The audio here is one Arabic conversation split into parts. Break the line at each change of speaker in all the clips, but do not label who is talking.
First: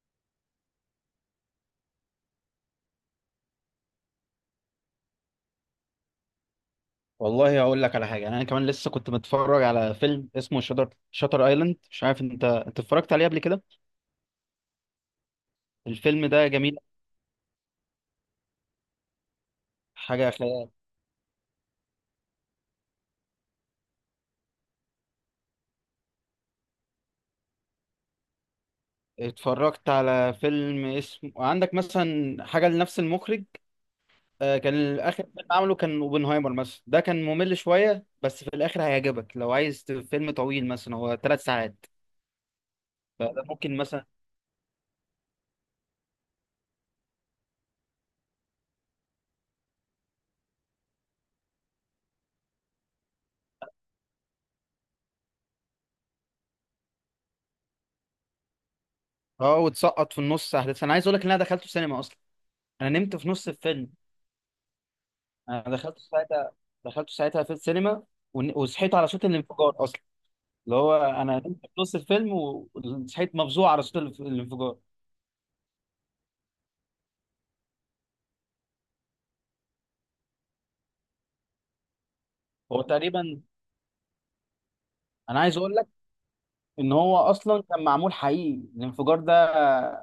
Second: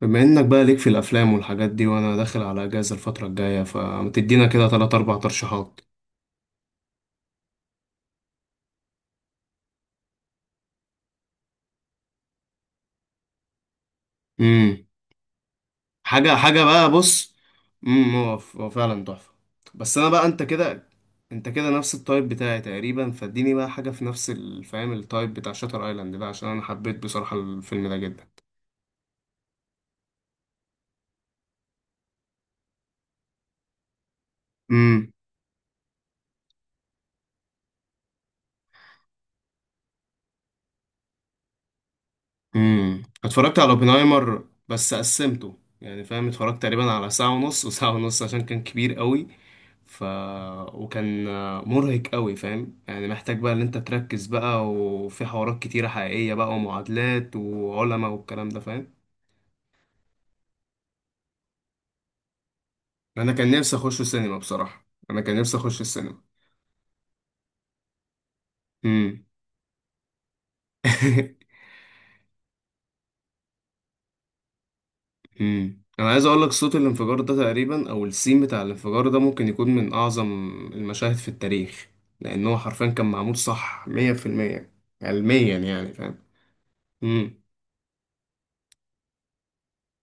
بما انك بقى ليك في الافلام والحاجات دي وانا داخل على اجازه الفتره الجايه فتدينا كده تلات اربع ترشيحات.
والله هقول لك على حاجه. يعني انا كمان لسه كنت متفرج على فيلم اسمه شاتر ايلاند، مش عارف انت اتفرجت عليه قبل كده؟
امم
الفيلم
حاجه
ده
حاجه
جميل،
بقى بص. هو هو فعلا تحفه. بس انا بقى
حاجه خيال.
انت كده نفس التايب بتاعي تقريبا، فاديني بقى حاجه في نفس الفهم التايب بتاع شاتر ايلاند ده، عشان انا حبيت بصراحه الفيلم ده جدا.
اتفرجت على فيلم اسمه، عندك مثلا حاجه لنفس المخرج؟ كان
امم
اخر فيلم عمله كان اوبنهايمر مثلا، ده كان ممل شويه بس في الاخر هيعجبك لو عايز فيلم طويل، مثلا هو 3 ساعات. فده
اتفرجت على
ممكن مثلا.
اوبنهايمر، بس قسمته، يعني فاهم، اتفرجت تقريبا على ساعه ونص وساعه ونص عشان كان كبير قوي. ف وكان مرهق قوي، فاهم يعني، محتاج بقى ان انت تركز بقى، وفي حوارات كتيرة حقيقية بقى ومعادلات وعلماء والكلام ده، فاهم.
اه وتسقط في النص احداث. انا عايز اقول لك ان انا دخلته سينما اصلا، انا نمت في
انا
نص
كان نفسي
الفيلم.
اخش السينما بصراحة، انا كان نفسي
انا
اخش
دخلت
السينما.
ساعتها دخلت ساعتها في السينما. وصحيت على
امم.
صوت الانفجار اصلا، اللي هو انا نمت في نص الفيلم وصحيت مفزوع على صوت الانفجار.
انا عايز اقول لك صوت الانفجار ده تقريبا، او السين بتاع الانفجار ده، ممكن يكون من اعظم المشاهد في التاريخ. لان هو
هو
حرفيا كان معمول
تقريبا،
صح 100%
انا عايز
علميا،
اقول لك
يعني فاهم.
ان هو
امم.
اصلا كان معمول حقيقي الانفجار ده،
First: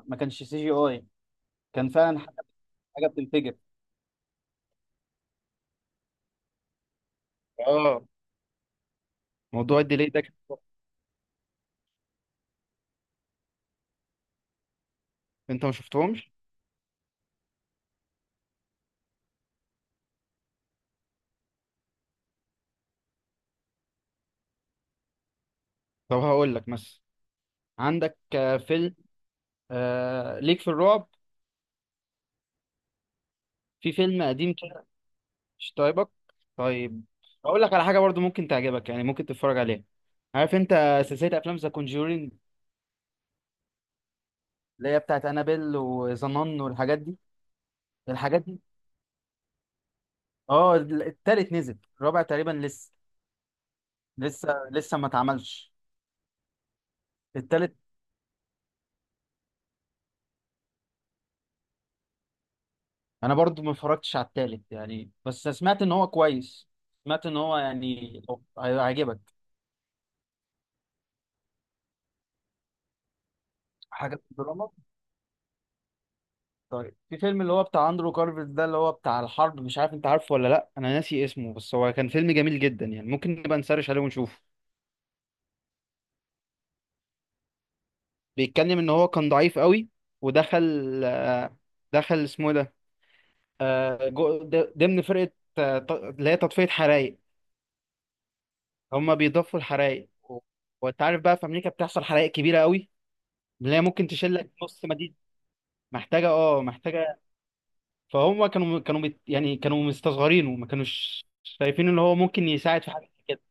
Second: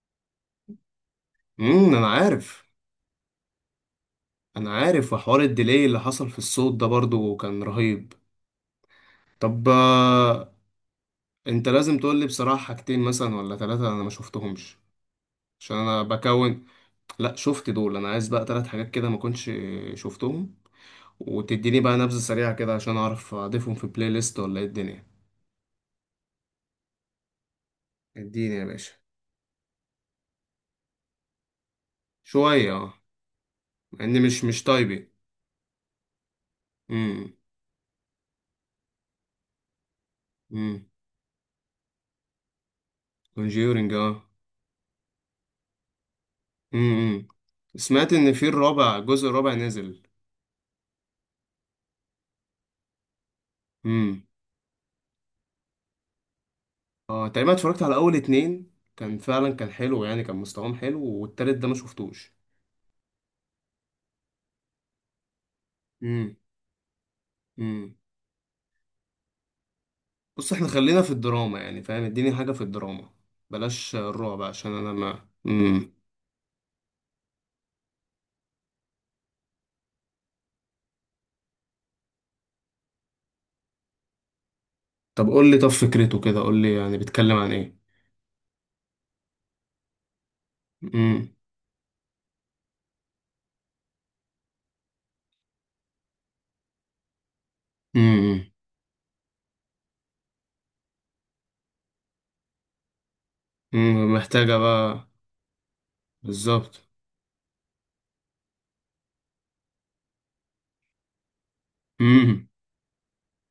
ما كانش CGI، كان
انا
فعلا حاجه،
عارف.
حاجه بتنفجر.
انا عارف، وحوار الديلي اللي حصل في الصوت ده برضو كان
اه،
رهيب. طب
موضوع الديلي ده،
انت لازم تقول لي بصراحة حاجتين مثلا ولا ثلاثة انا ما شفتهمش،
انت ما
عشان انا
شفتهمش.
بكون، لا شفت دول، انا عايز بقى ثلاث حاجات كده ما كنتش شفتهم، وتديني بقى نبذة سريعة كده عشان اعرف اضيفهم في بلاي ليست ولا ايه الدنيا.
طب هقول لك مثلا، عندك
اديني يا باشا.
فيلم ليك في الرعب،
شوية اه،
في
مع اني
فيلم
مش
قديم.
مش طيبي.
مش طيبك؟ طيب،
امم.
اقول لك على حاجه برضو ممكن تعجبك، يعني ممكن تتفرج عليها. عارف
امم،
انت سلسله افلام ذا كونجورينج،
كونجيورنج اه.
اللي هي بتاعت انابيل وظنان والحاجات دي،
امم، سمعت ان
الحاجات
في
دي.
الرابع، الجزء الرابع نزل.
اه، التالت نزل، الرابع تقريبا لسه ما اتعملش.
اه تقريبا
التالت
اتفرجت على اول اتنين، كان فعلا كان حلو يعني، كان مستواهم حلو، والتالت ده ما شفتوش.
انا برضو ما اتفرجتش على التالت يعني، بس سمعت ان هو
امم.
كويس، سمعت ان هو
امم
يعني هيعجبك.
بص، احنا خلينا في الدراما يعني فاهم، اديني حاجة في الدراما، بلاش
حاجه في
الرعب
الدراما.
عشان انا ما
طيب، في فيلم اللي هو بتاع اندرو كارفيت ده، اللي هو بتاع الحرب، مش عارف انت عارفه ولا لا، انا ناسي اسمه بس هو كان فيلم جميل جدا يعني، ممكن نبقى نسرش عليه ونشوفه.
طب قول لي، طب فكرته كده قول لي يعني بيتكلم عن ايه.
بيتكلم ان هو كان ضعيف قوي، ودخل
امم.
آه، دخل اسمه إيه ده، ضمن فرقة، اللي هي تطفية حرائق.
امم.
هما بيضفوا الحرائق و- وانت عارف بقى في امريكا بتحصل حرائق كبيرة قوي، اللي هي ممكن
امم،
تشيلك
محتاجة
نص
بقى.
مدينة. محتاجة اه
بالظبط.
محتاجة فهم كانوا يعني كانوا مستصغرينه، ما كانوش شايفين ان هو ممكن
امم.
يساعد في حاجة كده.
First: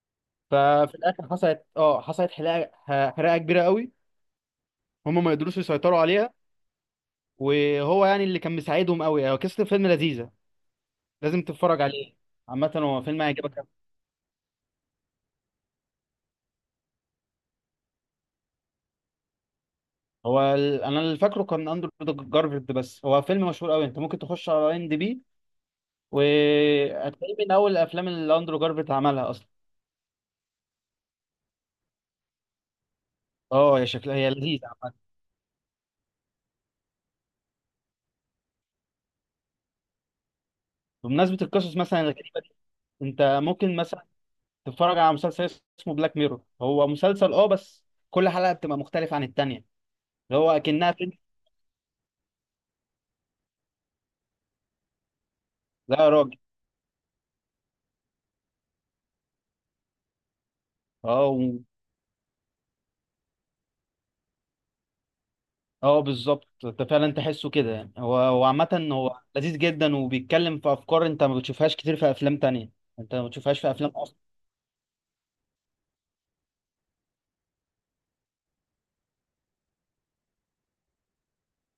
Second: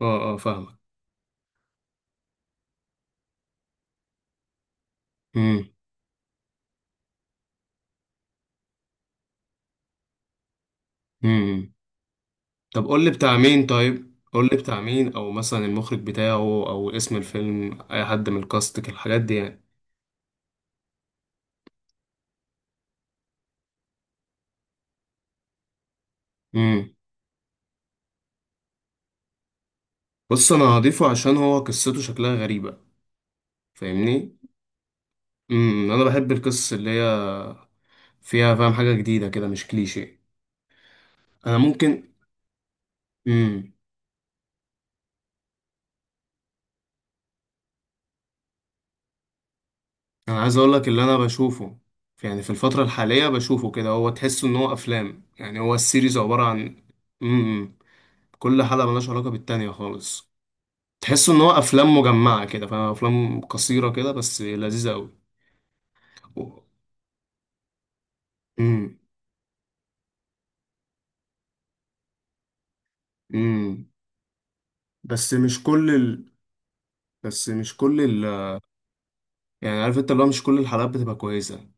اه اه فاهمك.
ففي الاخر حصلت حرقه، حرقه كبيره قوي، هم ما قدروش
امم.
يسيطروا عليها، وهو يعني اللي كان مساعدهم قوي. هو قصه الفيلم لذيذه، لازم
امم
تتفرج عليه، عامه
طب
هو
قول لي
فيلم
بتاع
هيعجبك
مين،
أوي.
طيب قول لي بتاع مين، او مثلا المخرج بتاعه، او اسم الفيلم، اي حد من الكاست، الحاجات دي يعني.
انا اللي فاكره كان اندرو جارفيلد، بس هو فيلم مشهور قوي، انت ممكن تخش على IMDB
امم
وهتلاقيه من اول الافلام اللي اندرو جارفيلد عملها اصلا.
بص، انا هضيفه عشان هو قصته شكلها غريبة.
اه يا، شكلها هي
فاهمني،
لذيذه عامه.
انا بحب القصص اللي هي فيها فاهم حاجة جديدة كده، مش كليشيه.
بمناسبه
انا
القصص مثلا
ممكن.
الغريبه دي، انت
امم.
ممكن مثلا تتفرج على مسلسل اسمه بلاك ميرور. هو مسلسل، بس كل حلقه بتبقى مختلفه عن التانيه،
انا
هو
عايز اقول لك
اكنها
اللي
فيلم.
انا بشوفه يعني في الفترة الحالية، بشوفه كده، هو تحس ان هو افلام، يعني هو
لا يا
السيريز
راجل.
عبارة عن، امم، كل حلقة ملهاش علاقة بالتانية خالص.
اه
تحس ان هو افلام مجمعة كده، فاهم، افلام قصيرة كده، بس لذيذة قوي.
اه، بالظبط، انت فعلا تحسه كده يعني. هو عامة
امم.
هو لذيذ جدا، وبيتكلم في افكار انت ما بتشوفهاش كتير في افلام تانية، انت ما بتشوفهاش في
امم.
افلام اصلا.
بس مش كل ال... بس مش كل، يعني عارف انت، اللي هو مش كل الحلقات بتبقى كويسة.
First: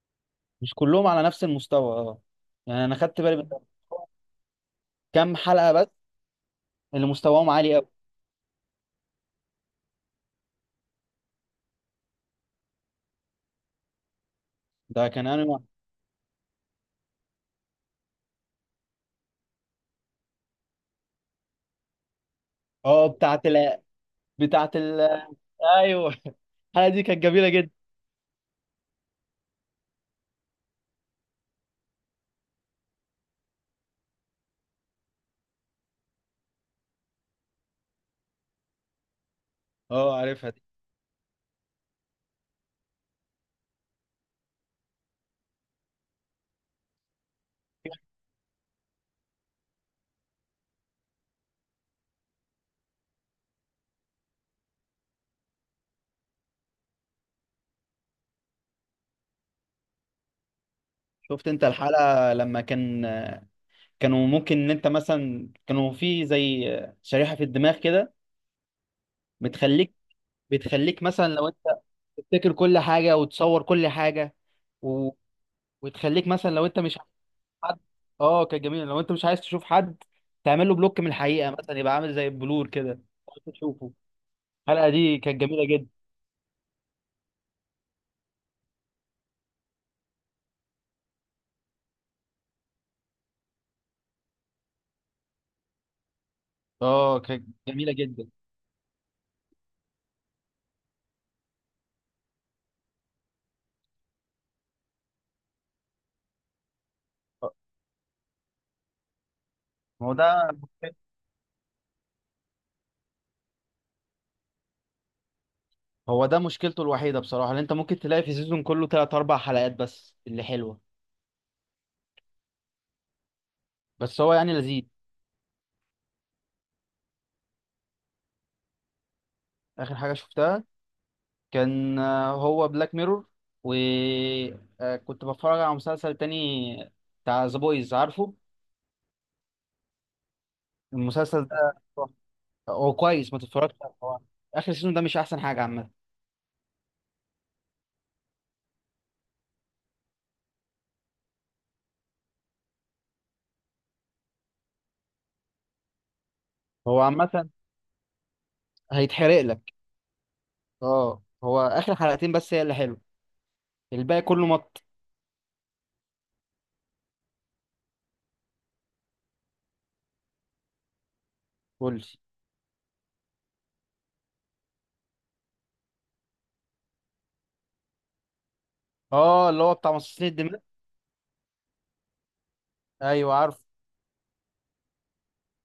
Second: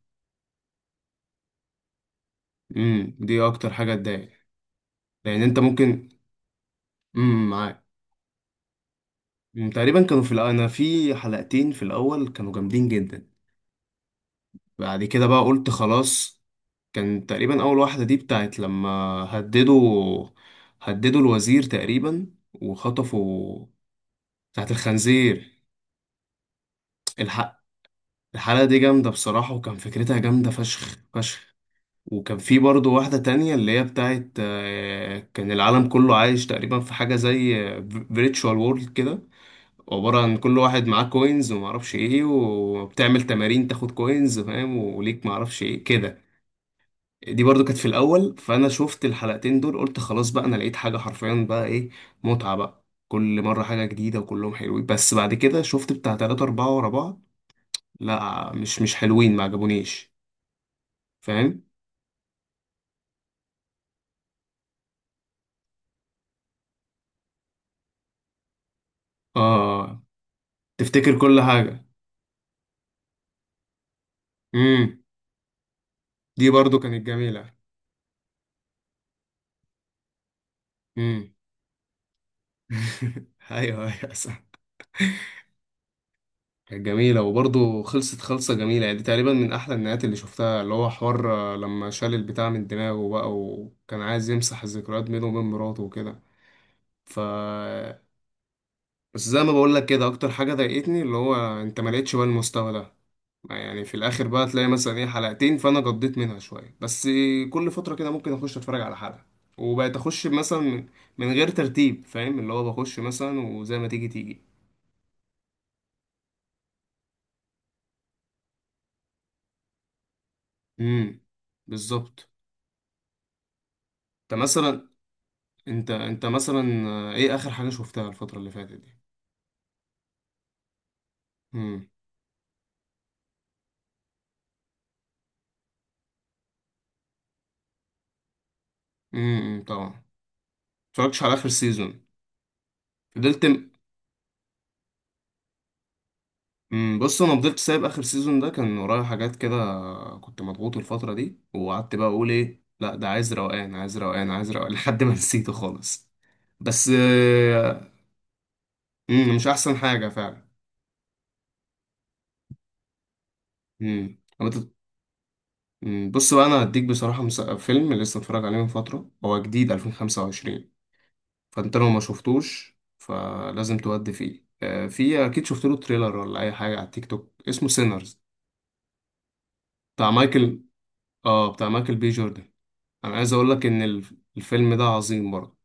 مش كلهم على نفس المستوى. اه يعني انا
امم،
خدت بالي
دي
من
اكتر حاجة تضايق،
كام
لان انت
حلقة بس
ممكن.
اللي
امم،
مستواهم عالي
معاك.
قوي.
تقريبا كانوا في انا في حلقتين في الاول كانوا جامدين جدا. بعد
ده
كده
كان
بقى
انا.
قلت خلاص. كان تقريبا اول واحدة دي بتاعت لما هددوا هددوا الوزير تقريبا،
اه، بتاعت
وخطفوا
ال
بتاعت
بتاعت ال
الخنزير.
ايوه الحلقة دي كانت جميلة
الحق،
جدا.
الحلقة دي جامدة بصراحة، وكان فكرتها جامدة فشخ فشخ. وكان في برضه واحدة تانية اللي هي بتاعت كان العالم كله عايش تقريبا في حاجة زي فيرتشوال وورلد كده،
اه،
عبارة عن
عارفها
كل
دي.
واحد معاه كوينز ومعرفش ايه، وبتعمل تمارين تاخد كوينز، فاهم، وليك معرفش ايه كده. دي برضو كانت في الأول، فأنا شفت الحلقتين دول قلت خلاص بقى، أنا لقيت حاجة حرفيا بقى ايه، متعة بقى كل مرة حاجة جديدة، وكلهم حلوين. بس بعد كده شفت بتاع تلاتة أربعة ورا بعض، لا مش حلوين، ما عجبونيش،
شفت
فاهم.
انت الحلقة لما كانوا ممكن ان انت مثلا، كانوا في زي شريحة في الدماغ كده، بتخليك
اه،
بتخليك
تفتكر
مثلا
كل
لو انت
حاجة.
تفتكر كل حاجه وتصور كل حاجه.
مم.
و... وتخليك
دي
مثلا لو
برضو
انت مش
كانت
عايز
جميلة.
حد. اه، كانت جميله. لو انت مش عايز تشوف حد، تعمل له بلوك من
امم.
الحقيقه، مثلا يبقى عامل زي البلور كده، عايز
ايوه
تشوفه.
ايوه صح.
الحلقه دي كانت جميله جدا،
كانت جميلة، وبرضو خلصت خلصة جميلة يعني، دي تقريبا من احلى النهايات اللي شفتها، اللي هو حوار لما شال البتاع من دماغه بقى، وكان عايز يمسح الذكريات بينه وبين مراته وكده. ف
اه، كانت جميله جدا.
بس زي ما بقول لك كده، اكتر حاجه ضايقتني اللي هو انت ما لقيتش بقى المستوى ده. يعني في الاخر بقى تلاقي مثلا ايه، حلقتين، فانا قضيت منها شويه بس. كل فتره كده ممكن اخش اتفرج على حلقه، وبقيت
ما هو
اخش
ده
مثلا من، من غير ترتيب، فاهم، اللي هو بخش مثلا وزي ما تيجي تيجي.
هو ده مشكلته الوحيده بصراحه، اللي انت ممكن تلاقي في سيزون كله ثلاث اربع حلقات بس اللي حلوه،
امم. بالظبط.
بس
انت
هو يعني لذيذ.
مثلا، انت مثلا ايه اخر حاجه شفتها الفتره اللي فاتت دي.
اخر حاجه شفتها
امم.
كان هو بلاك ميرور، وكنت بتفرج على مسلسل تاني بتاع ذا بويز، عارفه
طبعا، متفرجتش على
المسلسل
اخر
ده؟
سيزون.
هو كويس، ما
فضلت،
تتفرجش عليه. هو اخر سيزون ده مش احسن حاجه عامه،
بص، انا فضلت سايب اخر سيزون ده، كان ورايا حاجات كده، كنت مضغوط الفتره دي، وقعدت بقى اقول ايه، لا ده عايز روقان عايز روقان عايز روقان، لحد ما نسيته خالص. بس
هو عامه
امم،
هيتحرق
مش
لك.
احسن حاجه فعلا.
اه، هو اخر حلقتين بس هي اللي حلو، الباقي
طب
كله مط.
أمم، بص بقى، انا هديك بصراحه فيلم لسه اتفرج عليه من فتره، هو جديد 2025، فانت لو ما
قول.
شفتوش فلازم تودي فيه في اكيد شفت له تريلر ولا اي حاجه على التيك توك، اسمه سينرز،
اه، اللي هو بتاع
بتاع
مصاصين
مايكل،
الدماء.
اه بتاع مايكل بي جوردن. انا عايز
ايوه
اقول
عارف.
لك ان الفيلم ده عظيم برضه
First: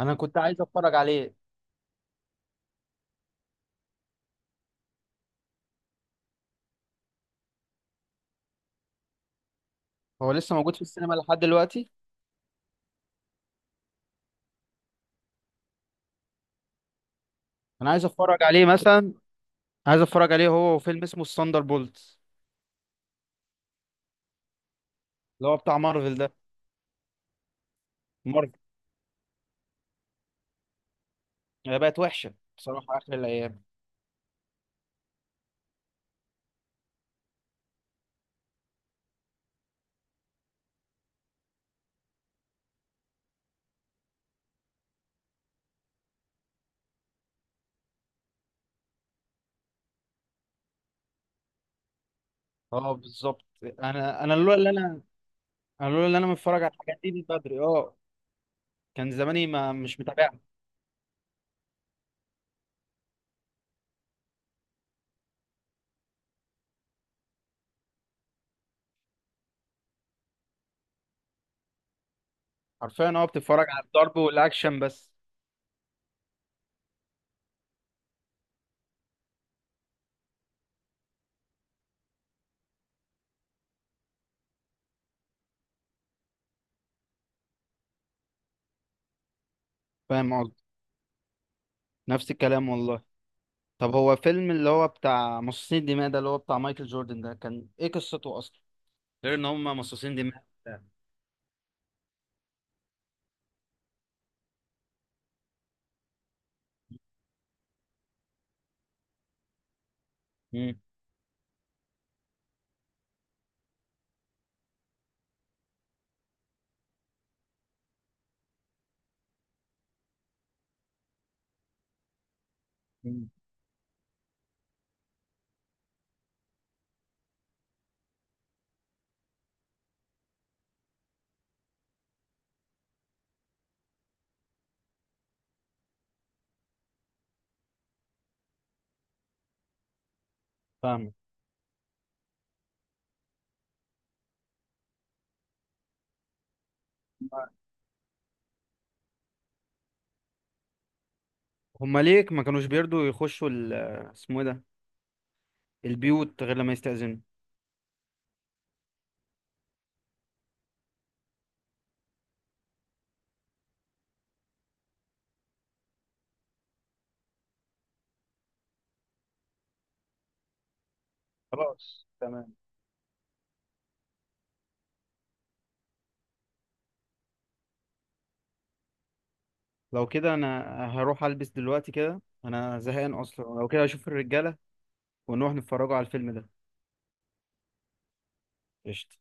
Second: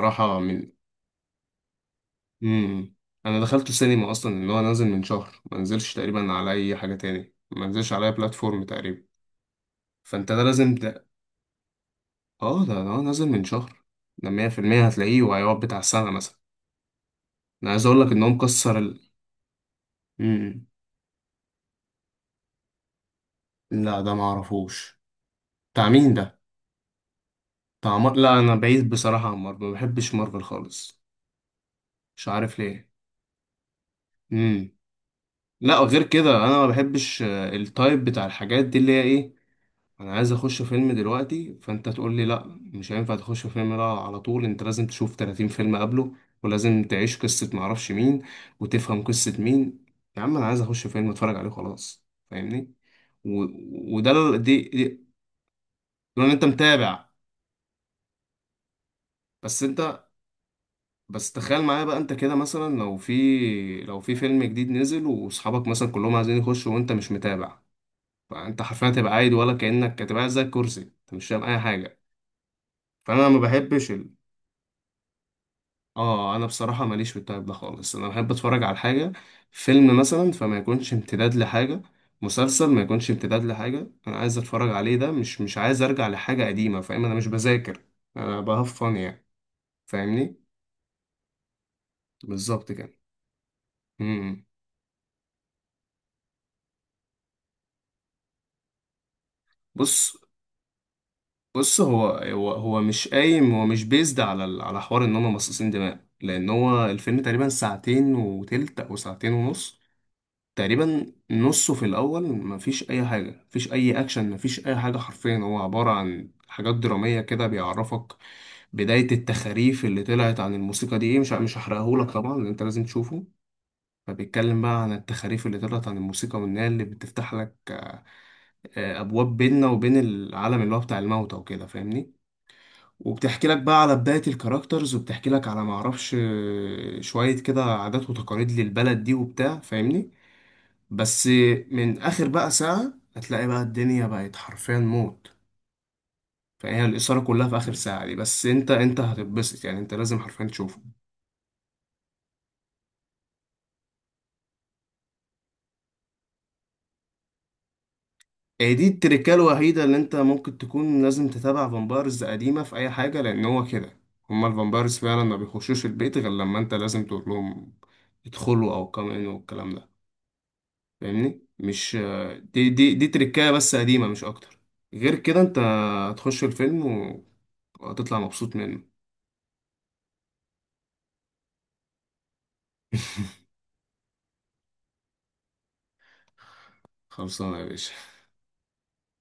انا كنت عايز
من
اتفرج عليه،
مم. انا دخلته سينما اصلا، ان هو نازل من شهر، ما نزلش تقريبا على اي حاجة تاني، ما نزلش على اي بلاتفورم تقريبا، فانت
هو
ده
لسه
لازم
موجود في
ده.
السينما لحد دلوقتي؟
اه ده نازل من شهر، ده 100% هتلاقيه، وهيقعد بتاع سنة مثلا. انا عايز
انا
اقول
عايز
لك ان هو
اتفرج عليه
مكسر
مثلا، عايز اتفرج عليه،
مم.
هو فيلم اسمه الثاندر بولت،
لا ده ما اعرفوش.
اللي هو بتاع
بتاع مين
مارفل
ده، لا
ده،
انا بعيد بصراحة عن مارفل، ما بحبش مارفل خالص،
هي بقت
مش
وحشه
عارف ليه.
بصراحه اخر الايام.
مم. لا غير كده انا ما بحبش التايب بتاع الحاجات دي اللي هي ايه، انا عايز اخش فيلم دلوقتي فانت تقول لي لا مش هينفع تخش فيلم، لا على طول انت لازم تشوف 30 فيلم قبله، ولازم تعيش قصة معرفش مين، وتفهم قصة مين، يا عم انا عايز اخش فيلم اتفرج عليه خلاص، فاهمني.
اه
و...
بالظبط.
وده
انا
ال-
لولا
دي
اللي انا
دي
انا لولا اللي
لو
انا
انت
متفرج على الحاجات
متابع.
دي من بدري، اه كان زماني
بس
ما مش
انت
متابعها.
بس تخيل معايا بقى، انت كده مثلا لو في فيلم جديد نزل، واصحابك مثلا كلهم عايزين يخشوا وانت مش متابع، فانت حرفيا هتبقى قاعد، ولا كأنك هتبقى قاعد زي الكرسي، انت مش فاهم اي حاجة.
حرفيا،
فانا ما
بتتفرج على
بحبش،
الضرب والاكشن بس.
اه انا بصراحه ماليش في التايب ده خالص، انا بحب اتفرج على حاجه، فيلم مثلا فما يكونش امتداد لحاجه، مسلسل ما يكونش امتداد لحاجه، انا عايز اتفرج عليه ده، مش عايز ارجع لحاجه قديمه، فاهم، انا مش بذاكر، انا بهفن يعني،
فاهم
فاهمني.
قصدي، نفس الكلام
بالظبط كده.
والله. طب هو
إمم.
فيلم اللي هو بتاع مصاصين الدماء ده، اللي هو بتاع مايكل جوردن ده، كان ايه قصته اصلا غير ان هم مصاصين
بص،
دماء؟
بص هو مش قايم، هو مش بيزد على على حوار ان هم مصاصين دماء، لان هو الفيلم تقريبا ساعتين وتلت او ساعتين ونص.
امم
تقريبا نصه في الاول مفيش اي حاجه، مفيش اي اكشن، مفيش اي حاجه، حرفيا هو عباره عن حاجات دراميه كده، بيعرفك بدايه التخاريف اللي طلعت عن الموسيقى دي ايه، مش هحرقهولك طبعا لأن انت لازم تشوفه. فبيتكلم بقى عن التخاريف اللي طلعت عن الموسيقى، وإنها اللي بتفتح لك ابواب بيننا وبين العالم اللي هو بتاع الموتى وكده، فاهمني. وبتحكي لك بقى على بداية الكاركترز، وبتحكي لك على معرفش شوية كده عادات وتقاليد للبلد دي وبتاع، فاهمني.
فاهم.
بس من اخر بقى ساعة هتلاقي بقى الدنيا بقت حرفيا موت. فهي الإثارة كلها في آخر ساعة دي بس، أنت أنت هتتبسط يعني، أنت لازم حرفيا تشوفه.
هم ليه ما كانوش بيرضوا يخشوا اسمه ايه ده، البيوت غير لما يستأذنوا؟
إيه دي التركة الوحيدة اللي أنت ممكن تكون لازم تتابع فامبايرز قديمة في أي حاجة، لأن هو كده هما الفامبايرز فعلا ما بيخشوش البيت غير لما أنت لازم تقول لهم ادخلوا أو كام إن والكلام ده، فاهمني. مش
خلاص تمام.
دي دي دي تركاية بس قديمة، مش أكتر. غير كده أنت هتخش الفيلم وهتطلع مبسوط منه.
لو كده انا هروح البس دلوقتي كده، انا زهقان اصلا، لو كده اشوف الرجاله ونروح نتفرجوا على الفيلم ده.
خلصانة يا باشا.
قشطة.